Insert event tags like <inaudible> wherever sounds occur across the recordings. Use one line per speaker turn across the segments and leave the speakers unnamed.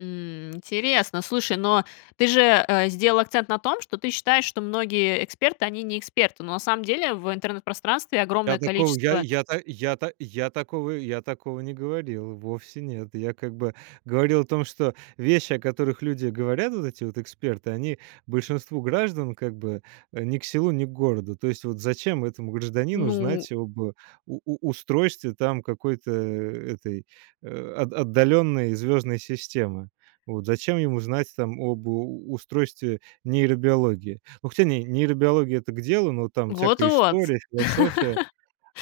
М, интересно. Слушай, но ты же, э, сделала акцент на том, что ты считаешь, что многие эксперты, они не эксперты. Но на самом деле в интернет-пространстве
Я
огромное
такого, я
количество
я, та я, та я такого я такого не говорил. Вовсе нет. Я, как бы, говорил о том, что вещи, о которых люди говорят, вот эти вот эксперты, они большинству граждан, как бы, э, ни к селу ни к городу. То есть, вот зачем этому гражданину
Ну.
знать об у у устройстве там какой-то, а, этой, а, от отдаленной звездной системы? Вот. Зачем ему знать там об у устройстве нейробиологии? Ну, хотя, не, нейробиология- это к делу, но там всякая
Вот-вот.
история, философия.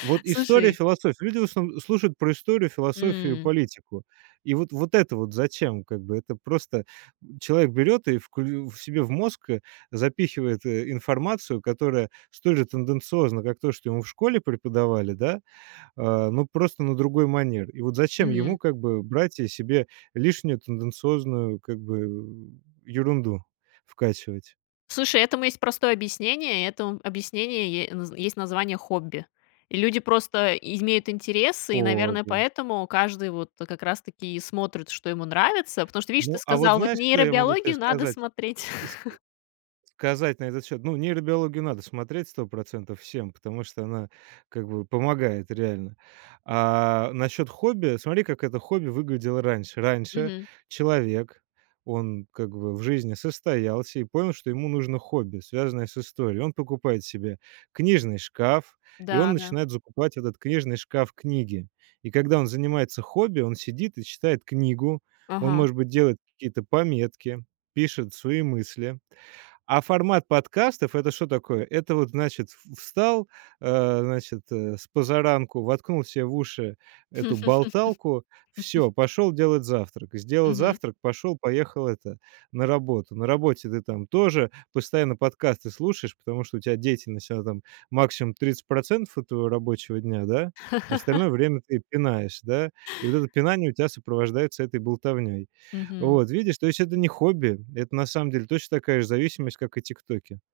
Вот история,
Слушай
философия. Люди в основн слушают про историю, философию и
М.
политику. И вот, вот вот это вот зачем, как бы? Это просто, м, человек берёт и вклю в себе в мозг, э, запихивает, э, информацию, которая столь же тенденциозна, как то, что ему в школе преподавали, да, а, но просто на другой манер. И вот зачем ему,
Мгм.
как бы, брать, э, себе лишнюю, тенденциозную, как бы, э, ерунду вкачивать?
Слушай, этому есть простое объяснение. Этому объяснение е на есть название хобби. И люди просто имеют интерес, и, наверное,
Кобя
поэтому каждый вот, э, как раз-таки и смотрит, что ему нравится. Потому что, видишь, ты
Ну, а вот
сказала: "Вот
знаешь, что я могу тебе
нейробиологию надо
сказать?
смотреть".
Ск ск э,
<chuckles>
сказать на этот счёт? Ну, нейробиологию надо смотреть 100 % всем, потому что она как бы помогает реально. А насчёт хобби, смотри, как это хобби выглядело раньше. Раньше
Мгм.
человек, он как бы в жизни состоялся и понял, что ему нужно хобби, связанное с историей. Он покупает себе книжный шкаф, и он
Да да.
начинает закупать этот книжный шкаф книги. И когда он занимается хобби, он сидит и читает книгу. Он,
Ага.
может быть, делает какие-то пометки, пишет свои мысли. А формат подкастов- это что такое? Это вот, значит, в встал, э, значит, э, спозаранку, воткнул себе в уши эту болталку, всё,
<laughs>
пошёл делать завтрак. Сделал
Мгм.
завтрак, пошёл, поехал это на работу. На работе ты там тоже постоянно подкасты слушаешь, потому что у тебя деятельность, она там максимум 30 % от твоего рабочего дня, да, остальное
<laughs>
время ты пинаешь, да. И вот это пинание у тебя сопровождается этой болтовнёй.
Мгм.
Вот видишь, то есть это не хобби, это на самом деле точно такая же зависимость, как и "ТикТоки".